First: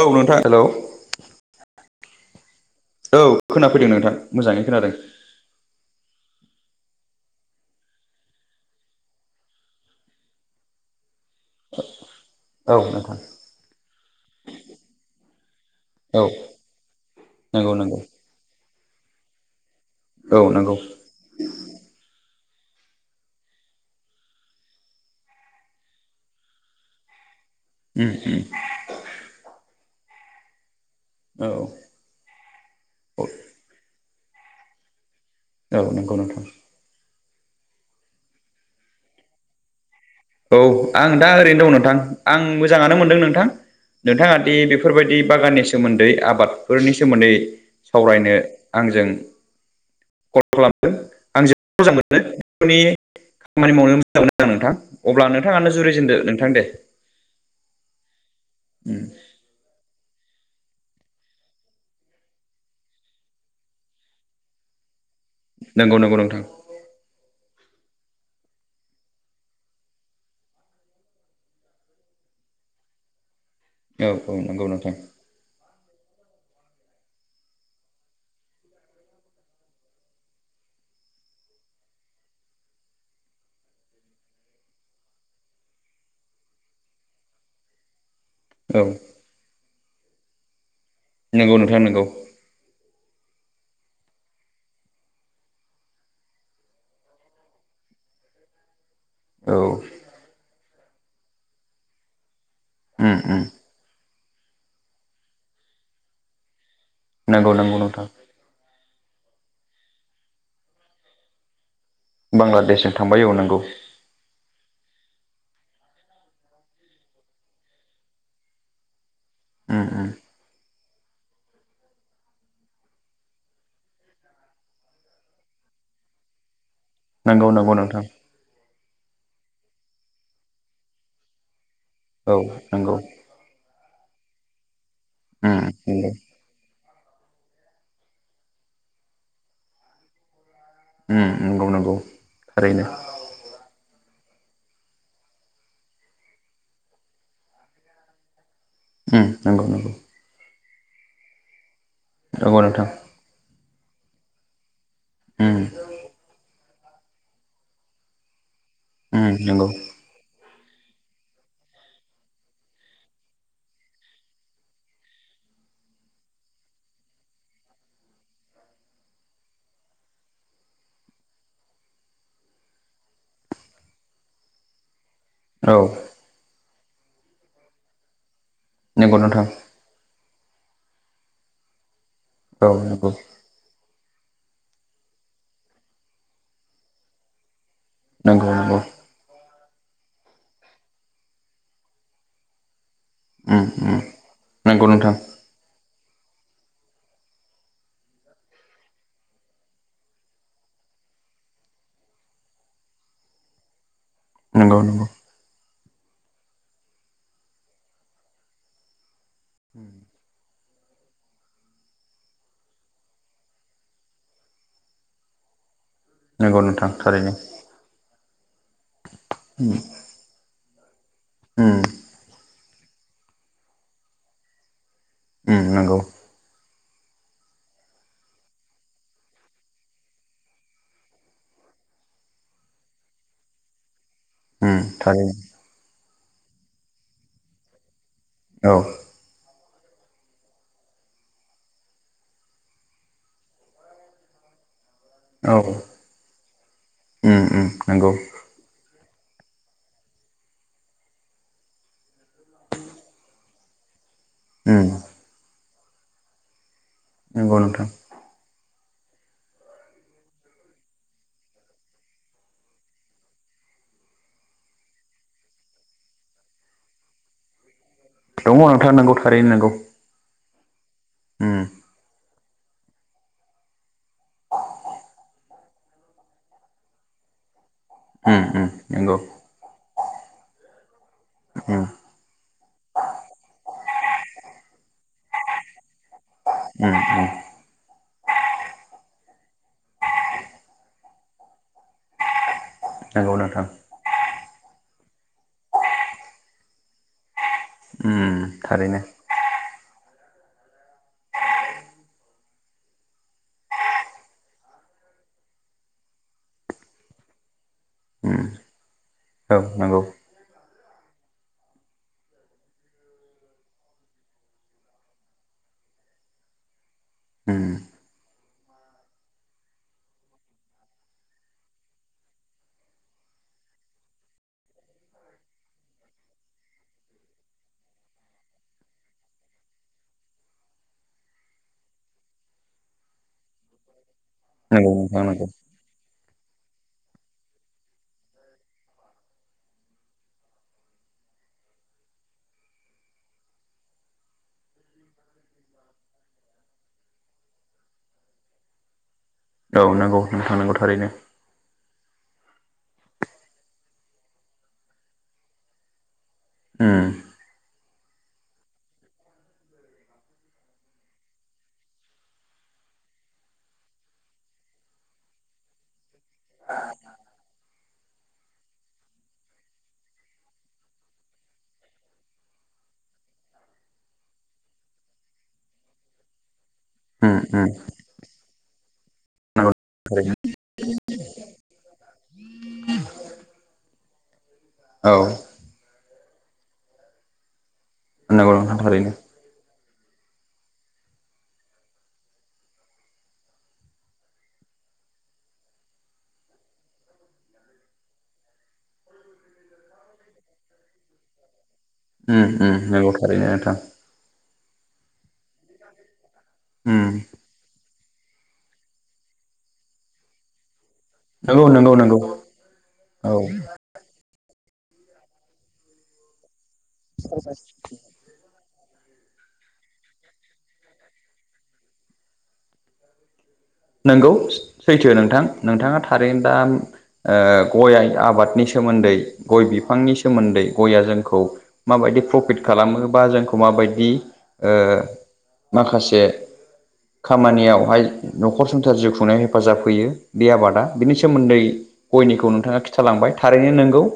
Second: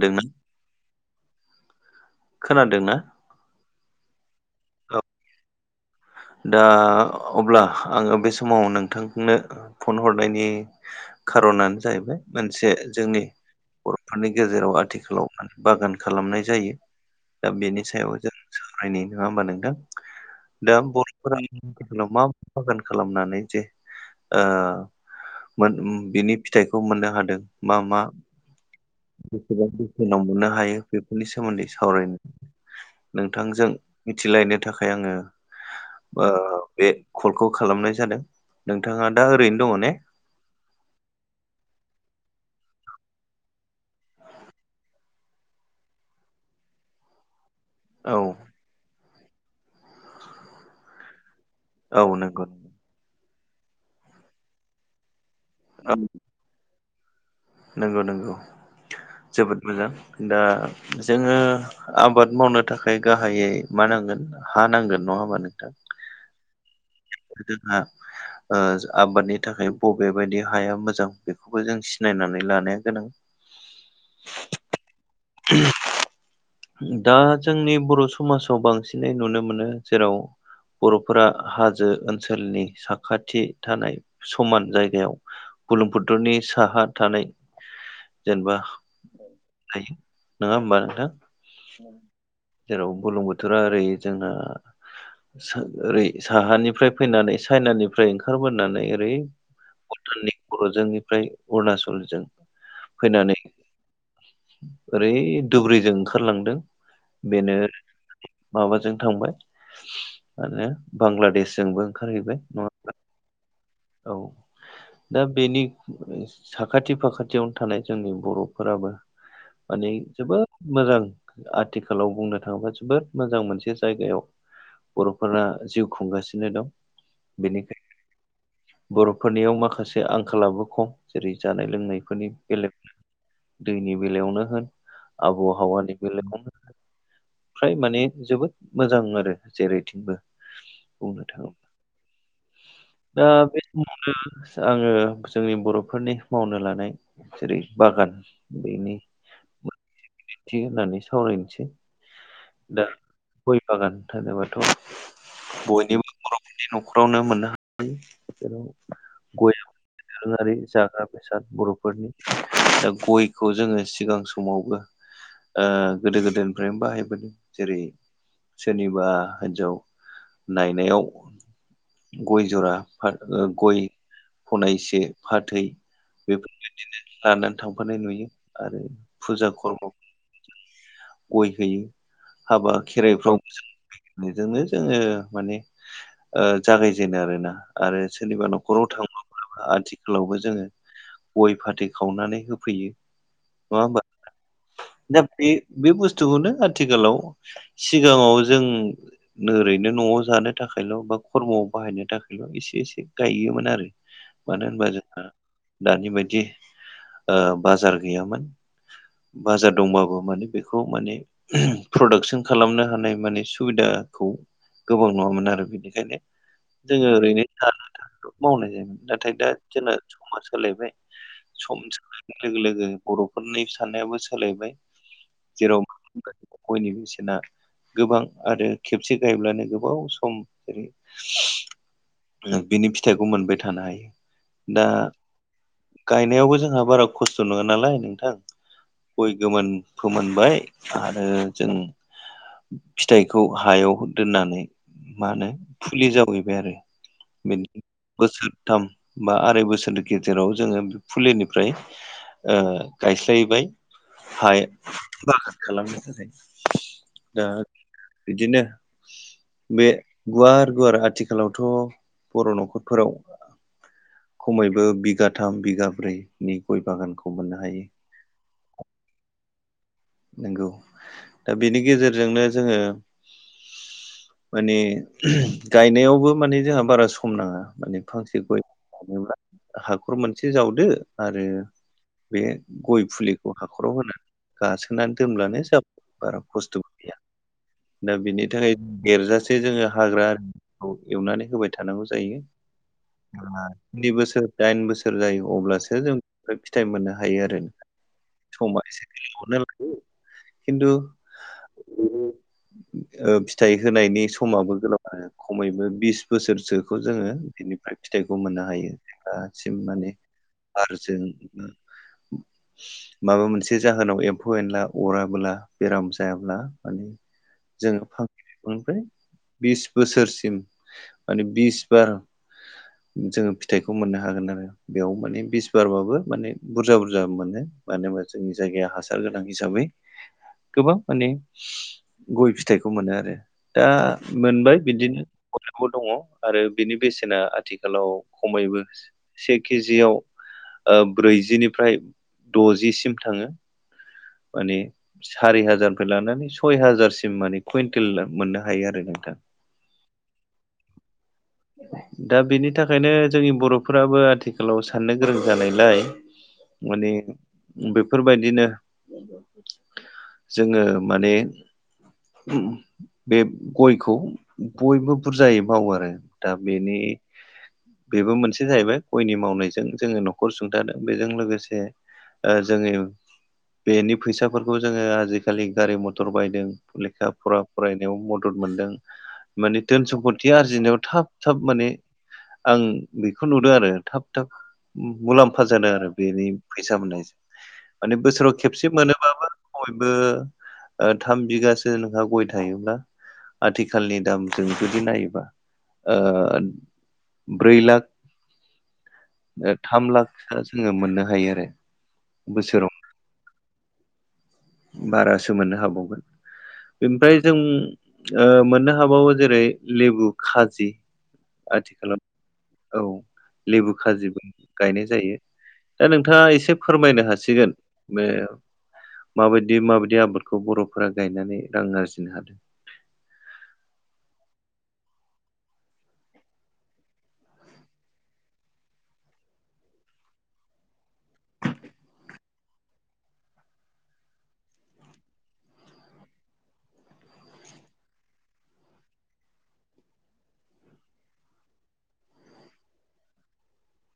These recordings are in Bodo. औ दोंना नोंथां हेलौ खोनादोंना औ। खोनाफैदों नोंथां मोजाङै खोनादों। औ दा अब्ला आङो बे समाव नोंथांनो फन हरनायनि खार'नानो जाहैबाय मोनसे औ नोंथां जोंनि बर'फोरनि गेजेराव आथिखालाव बागान औ खालामनाय जायो दा नंगौ बेनि नंगौ सायाव जों सावरायनि नंङा होमबा नोंथां औ दा नंगौ बर' रा मा बागान खालामनानै जे ओ मोन बिनि फिथाइखौ मोननो हादों। मा मा उम उम बेसेबां बोसोनाव मोननो हायो बेफोरनि औ सोमोन्दै सावरायनो औ नोंथांजों मिथिलायनो थाखाय आंङो। औ नोंगौ नोंथां बे कलखौ खालामनाय जादों नोंथाङा दा ओरैनो दंङ' ने औ आं दा ओरैनो दं नोंथां आं मोजाङानो मोनदों नोंथां नोंथां दि बेफोरबायदि बागाननि सोमोन्दै आबादफोरनि सोमोन्दै औ सावरायनो आंजों कल खालामदों औ नंगौ आंजों [unintelligible] अब्ला नोंथाङानो औ जुरिजेनदो नोंथां दे नंगौ नंगौ जोबोद मोजां दा जोंङो। आबाद मावनो थाखाय गाहायै मा नांगोन हा नांगोन नंङा होमबा नों नंगौ नंगौ नोंथां [unintelligible] ओ आबादनि थाखाय बबे बायदि हाया मोजां बेखौबो जों सिनायनां लानाया गोनां औ औ नंगौ नोंथां [unintelligible] दा जोंनि बर' समाजाव बांसिनै नुनो मोनो जेराव बर'फोरा हाजो ओनसोलनि साखाथि थानाय समान जायगायाव बुर्लुंबुतुनि साहा थानाय जेनेबा औ थायो नङा होमबा नोंथां नंगौ नोंथां नंगौ जेराव गोलोम बोथोरा ओरै जोंना ओरै साहानिफ्राय फैनानै चाइनानिफ्राय ओंखारबोनानै ओरै औ भुटाननि बर'जोंनिफ्राय अरुणाचलजों उम फैनानै उम ओरै दुब्रिजों ओंखारलांदों नंगौ बेनो नंगौ नोंथां माबाजों थांबाय आरो बांलादेशजोंबो ओंखारहैबाय नङा बांलादेशजों थांबाय औ नंगौ औ दा बेनि साखाथि फाखाथियावनो थानाय जोंनि बर'फोराबो उम माने उम जोबोद मोजां आथिखालाव बुंनो थाङोबा जोबोद मोजां मोनसे जायगायाव बर'फोरा जिउ खुंगासिनो दं। नंगौ नंगौ बेनिखायनो नोंथां बर'फोरनियाव माखासे आंखालाबो खम जेरै जानाय लोंनायफोरनि औ बेलेग नंगौ दैनि बेलायावनो होन उम आबहावानि नंगौ बेलायावनो फ्राय माने जोबोद मोजां आरो जेरैथिंबो उम बुंनो थाङोब्ला नंगौ नांगौ थारैनो दा बे समावनो आंङो जोंनि बर'फोरनि मावनो लानाय जेरै बागान बेनि उम नंगौ नंगौ थि होननानै सावरायनोसै नंगौ दा नोंथां गय बागान होनोबाथ' उम बयनिबो बर'फोरनि न'खरावनो मोननो हायो जेराव उम गय नंगौ दोरोंङारि जाग्रा बर'फोरनि दा गयखौ जोंङो सिगां समावबो ओ गोदो गोदायनिफ्रायनो बाहायबोदों जेरै सोरनिबा हिन्जाव नायनायाव गय जरा फा ओ गय फनायसे फाथै औ बेफोरबायदिनो लानानै थांफानाय नुयो आरो नंगौ नोंथां फुजा खर्म' गय होयो औ हाबा नंगौ खेराइफ्राव बेजोंनो जोङो माने ओ जागायजेनो आरोना। आरो नंगौ सोरनिबा नंगौ न'खराव थांबा [unintelligible] आथिखालावबो जोङो गय फाथै खावनानै होफैयो। उम नङा होमबा उम। नंगौ नोंथां दा बे, बे बुस्थुखौनो आथिखालाव सिगाङाव जों नोरैनो न'आव जानो थाखायल' बा खर्म'आव बाहायनो थाखायल' एसे एसे गायोमोन आरो। मानो नंगौ होनबा नंगौ जोंहा दानि बायदि ओ बाजार गैयामोन। बाजार दंबाबो माने बेखौ माने प्रडाक्सन खालामनो हानाय माने सुबिदाखौ गोबां नङामोन आरो बेनिखायनो नंगौ नोंथां जोङो थारैनो ओरैनो [unintelligible] थाथ' मावनाय जायोमोन नाथाय दा जोंना समा सोलायबाय। उम समजोंनो लोगो लोगो बर'फोरनि साननायाबो सोलायबाय उम जेराव नंगौ [inaudible] गयनि बेसेना गोबां आरो खेबसे गायब्लानो गोबाव सम जेरै बिनि फिथाइखौ मोनबाय थानो हायो। उम दा थारैनो गायनायावबो जोंहा बारा खस्थ' नङा नालाय नोंथां। औ। गय गोमोन फोमोनबाय आरो जों फिथाइखौ हायाव दोननानै मा होनो औ फुलि जावैबाय आरो उम उम बेनि नंगौ बोसोर थाम बा आराय बोसोरनि गेजेराव जोङो फुलिनिफ्राय ओ गायस्लायबाय हा उम बागान खालामनो थाखाय। दा नंगौ नोंथां बिदिनो बे गुवार गुवार आथिखालावथ' बर' न'खरफोराव खमैबो बिघा थाम बिघा ब्रै नि गय बागानखौ मोननो हायो। दङ' नोंथां नोंगौ थारैनो नोंगौ। नोंगौ दा बेनि गेजेरजोंनो जोङो माने गायनायावबो माने जोंहा बारा सम नाङा माने फांसे गय नोंंगौ। गायनोब्ला हाखर मोनसे जावदो आरो उम बे गय फुलिखौ हाखराव होना गासो सोनानै दोनब्लानो जाब बारा खस्थ'बो उम गैया। उम दा बिनि थाखाय गेरजासे जोङो हाग्रा खौ एवनानै होबाय थानांगौ जायो। नंगौ ओ नोंथां स्नि बोसोर दाइन बोसोर जायो अब्लासो जों ओमफ्राय फिथाइ मोननो हायो आरो उम समा थारैनो एसे [unintelligible] खिन्थु ओ फिथाइ होनायनि समाबो [unintelligible] खमैबो बिस बोसोरसोखौ जोङो बिनिफ्राय फिथाइखौ उम मोननो हायो। औ दासिम नंगौ माने आरो जों माबा मोनसे जाहोनाव एम फौ एनला अराबोला बेराम जायाब्ला माने उम जोङो [inaudible] ओमफ्राय बिस बोसोरसिम माने बिस बार जोङो फिथाइखौ मोननो हागोन आरो। बेयाव माने बिस बारबाबो माने बुरजा बुरजा मोनो मानो होनबा जोंनि जायगाया हास सार गोनां हिसाबै गोबां माने गय फिथाइखौ मोनो आरो। दा मोनबाय नंगौ बिदिनो नोंथां नंगौ दङ आरो बिनि बेसेना आथिखालाव खमैबो से केजियाव ब्रैजिनिफ्राय द'जिसिम थाङो माने सारि हाजारनिफ्राय लानानै सय हाजारसिम माने कुइन्टेल मोननो हायो आरो नोंथां औ नंगौ नों थांनांगौ थारैनो [inaudible] दा बेनि थाखायनो जोंनि बर'फोराबो आथिखालाव साननो गोरों जानायलाय माने उम बेफोरबायदिनो जोङो माने बे गयखौ बयबो बुरजायै मावो आरो दा बेनि बेबो मोनसे जाहैबाय गयनि मावनायजों जोङो न'खर सुंथादों बेजों लोगोसे जोङो बेनि फैसाफोरखौ जोङो आजिखालि गारि मथर बायदों लेखा उम फरा उम फरायदों मदद मोनदों नंगौ माने घोन थारैनो सम्पद आरजिनायाव थाब थाब माने आं बेखौ नुदों आरो थाब थाब औ मुलाम्फा जादों आरो बेनि फैसा मोननायजों माने बोसोराव नंगौ नोंथां खेबसे थारैनो मोनोबाबो बयबो थाम बिगासो नोंहा गय थायोब्ला आथिखालनि दामजों जुदि नायोबा ब्रै लाख थाम लाख सो जों मोननो हायो आरो उम उम बोसोराव नगौ थारैनो नोंथां बारासो मोननो हाबावगोन उम ओमफ्राय जों मोननो हाबावो जेरै लेबु खाजि नंगौ नंगौ नंगौ आथिखालाव औ लेबु खाजोबो गायनाय जायो दा नोंथाङा एसे फोरमायनो हासिगोन बे माबायदि माबायदि आबादखौ बर'फोरा गायनानै रां आरजिनो हादों नंगौ सैथो नोंथां नोंथाङा थारैनो दा गया आबादनि सोमोन्दै गय बिफांनि सोमोन्दै गयआ जोंखौ माबायदि प्रफिट खालामोबा जोंखौ माबायदि माखासे खामानियावहाय न'खर संसार जिउ खुंनायाव हेफाजाब होयो बे आबादा बिनि सोमोन्दै गयनिखौ नोंथाङा खिथालांबाय थारैनो नोंगौ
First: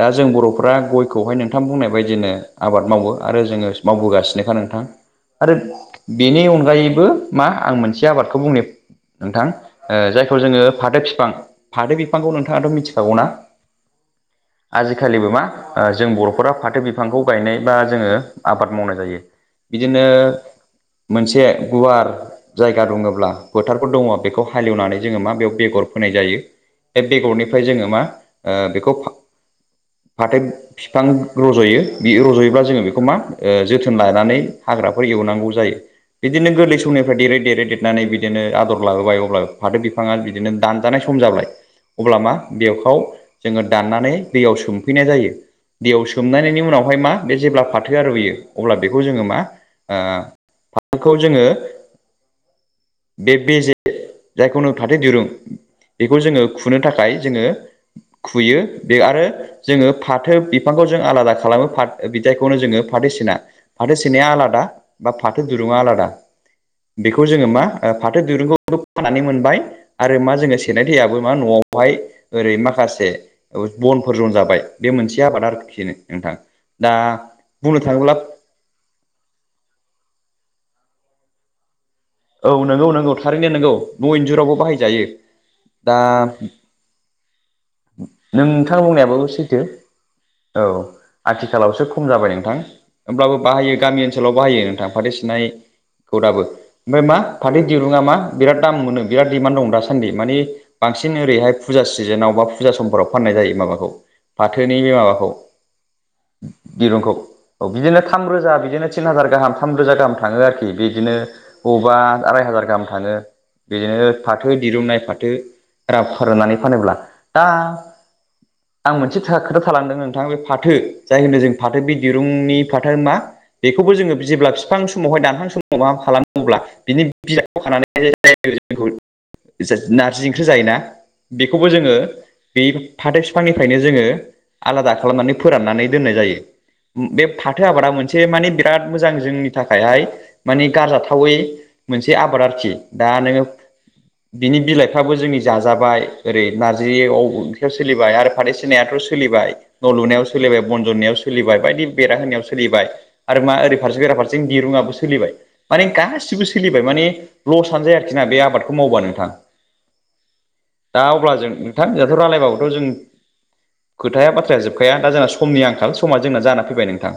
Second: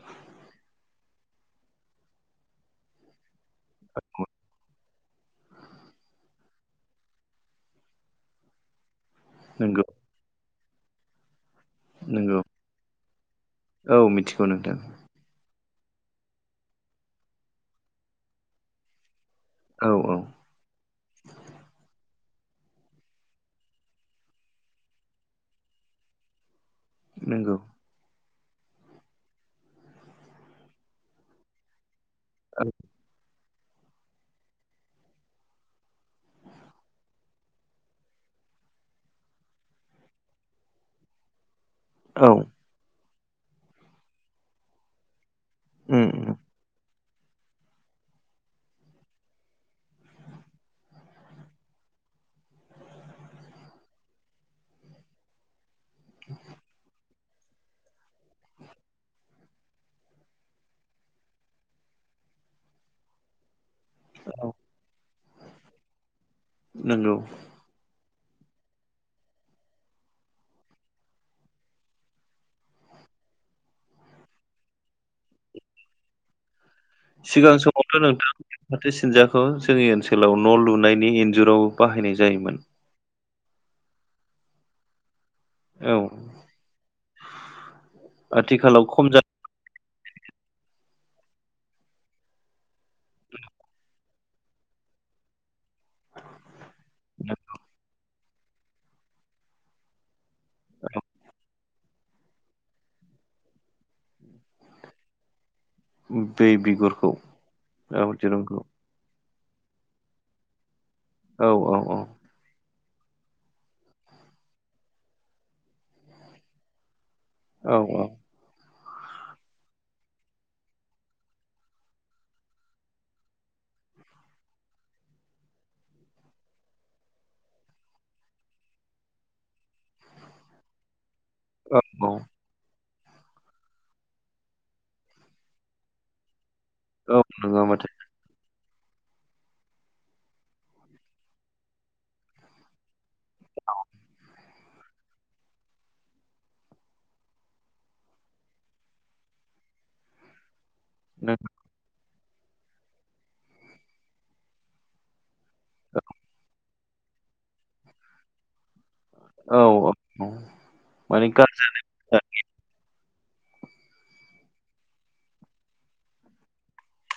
दा जों बर'फ्रा गयखौहाय नोंथां बुंनाय बायदिनो आबाद मावो आरो जोङो मावबोगासिनोखा नोंथां आरो बेनि अनगायैबो मा आं मोनसे आबादखौ बुंनो नोंथां नंगौ जायखौ जोङो फाथो बिफां फादो बिफांखौ नंगौ नोंथाङाथ' मिथि थागना औ मिथिगौ नोंथां आजिखालिबो मा जों बर'फोरा फाथो बिफांखौ गायनाय बा जोङो आबाद मावनाय जायो औ बिदिनो औ मोनसे गुवार जायगा दंङला फोथारफोर दंङ बेखौ हालेवनानै जोङो मा बेयाव बेगर फोनाय जायो बे नंगौ बेगरनिफ्राय जोङो मा बेखौ फाथो बिफां रज'यो बि रज'योब्ला औ जोङो बेखौ मा जोथोन लानानै हाग्राफोर एवनांगौ जायो बिदिनो गोरलै समनिफ्राय देरै देरो देरनानै बिदिनो आदर लाबोबाय अब्ला फाथो बिफाङा बिदिनो दानजानाय सम जाबाय अब्ला मा औ बेखौ जोङो दाननानै दैयाव सोमफैनाय जायो उम दैयाव उम सोमनायनि उनावहाय मा बे जेब्ला फाथोआ रुयो अब्ला बेखौ जोङो मा फाथोखौ जोङो बे बेजे जायखौ नों फाथो दिरुं बेखौ जोङो खुनो थाखाय जोङो खुयो बे आरो जोङो फाथो बिफांखौ जों आलादा खालामो फा बिदाइखौनो जोङो फाथो सिना फाथो सोनाया औ आलादा बा फाथो दुरुङा आलादा। नंगौ बेखौ जोङो मा फाथो दिरुंखौ फोनानै मोनबाय आरो मा जोङो सेरनाय दैयाबो मा न'आवहाय ओरै माखासे बनफोरजन जनजाबाय बे मोनसे आबाद आरोखिनो नोंथां दा सिगां बुंनो समावथ' थाङोब्ला नों फाथो सिनजाखौ जोंनि ओनसोलाव न' लुनायनि इन्जुराव बाहायनाय जायो। औ नंगौ नंगौ थारैनो नोंगौ न' इन्जुरावबो बाहायजायो औ दा नोंथां आथिखालाव खम बुंनायाबो सैथो औ आथिखालावसो खम जाबाय नोंथां। होमब्लाबो बाहायो गामि ओनसोलाव बाहायो नोंथां फाथो सिनायखौ दाबो। ओमफ्राय मा जादों फाथै दिरुंङा मा बिरात दाम मोनो बिरााद दिडिमान्ड दं दासान्दि मानि बांसिन ओरैहाय फुजा सिजोनाव बा फुजा समफोराव फाननाय जायो माबाखौ फाथोनि बे माबाखौ बै बिगुरखौ दिरुंखौ औ बिदिनो थाम रोजा बिदिनो थिन हाजार गाहाम थामरोजा गाहाम थाङो आरोखि बिदिनो औ औ अबा औ आराय हाजार गाहाम थाङो बिदिनो फाथो दिरुननाय फाथो रा फोरनानै फानोब्ला दा औ आं मोनसे खोथा थालांदों नोंथां बे फाथो जाय होनो जों फाथो बे दिरुंनि फाथो मा बेखौबो जोङो जेब्ला बिफां समावहाय दानहां समाव माबा खालामोब्ला बिनि बिलाइखौ खानानै जे जोंखौ नारजि ओंख्रि जायोना बेखौबो जोङो औ औ बे फाथो फिफांनिफ्रायनो जोङो आलादा खालामनानै फोराननानै दोननाय जायो। औ बे नङा फाथो माथो आबादा मोनसे माने बिराद मोजां जोंनि थाखायहाय मानिे गारजाथावै मोनसे आबाद आरोखि दा नोङो बिनि बिलाइफ्राबो जोंनि जाजाबाय ओरै नारजियाव ओंख्रियाव सोलिबाय आरो फाथै सिनायाथ' सोलिबाय न' लुनायाव सोलिबाय बन जन्नायाव सोलिबाय बायदि बेरा होनायाव सोलिबाय आरो मा ओरै फारसे बेरा फारसे दिरुङावबो सोलिबाय माने गासिबो सो सोलिबाय माने लसआनो जाया आरोखि ना बे आबादखौ मावबा नोंथां। औ औ दा माने अब्ला जों नोंथां एथ' गाज्रि रायलायबाबोथ' जों खोथाया बाथ्राया जोबखाया दा जोंना समनि आंखाल समा जोंना जानानै फैबाय नोंथां।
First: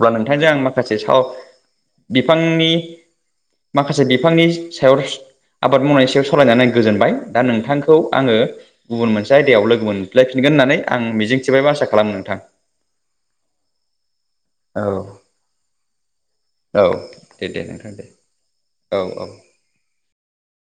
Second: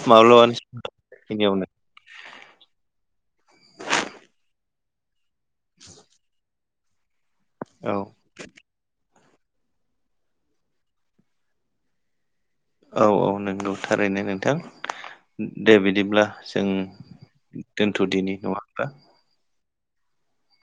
अब्ला नोंथांजों माब्लाबानो आं माखासे साव बेखिनियावनो बिफांनि माखासे बिफांनि सायाव आबाद मावनायनि सायाव सालायनानै आं गोजोनबाय दा औ नोंथांखौ आङो गुबुन मोनसे आयदायाव लोगो मोनफ्लायफिनगोन होननानै आं मिजिं थिबायबा आसा खालामो नोंथां। औ औ नंगौ थारैनो नोंथां औ दे बिदिब्ला जों औ दे दे नोंथां दे दोनथ'दिनि नङा होनब्ला औ औ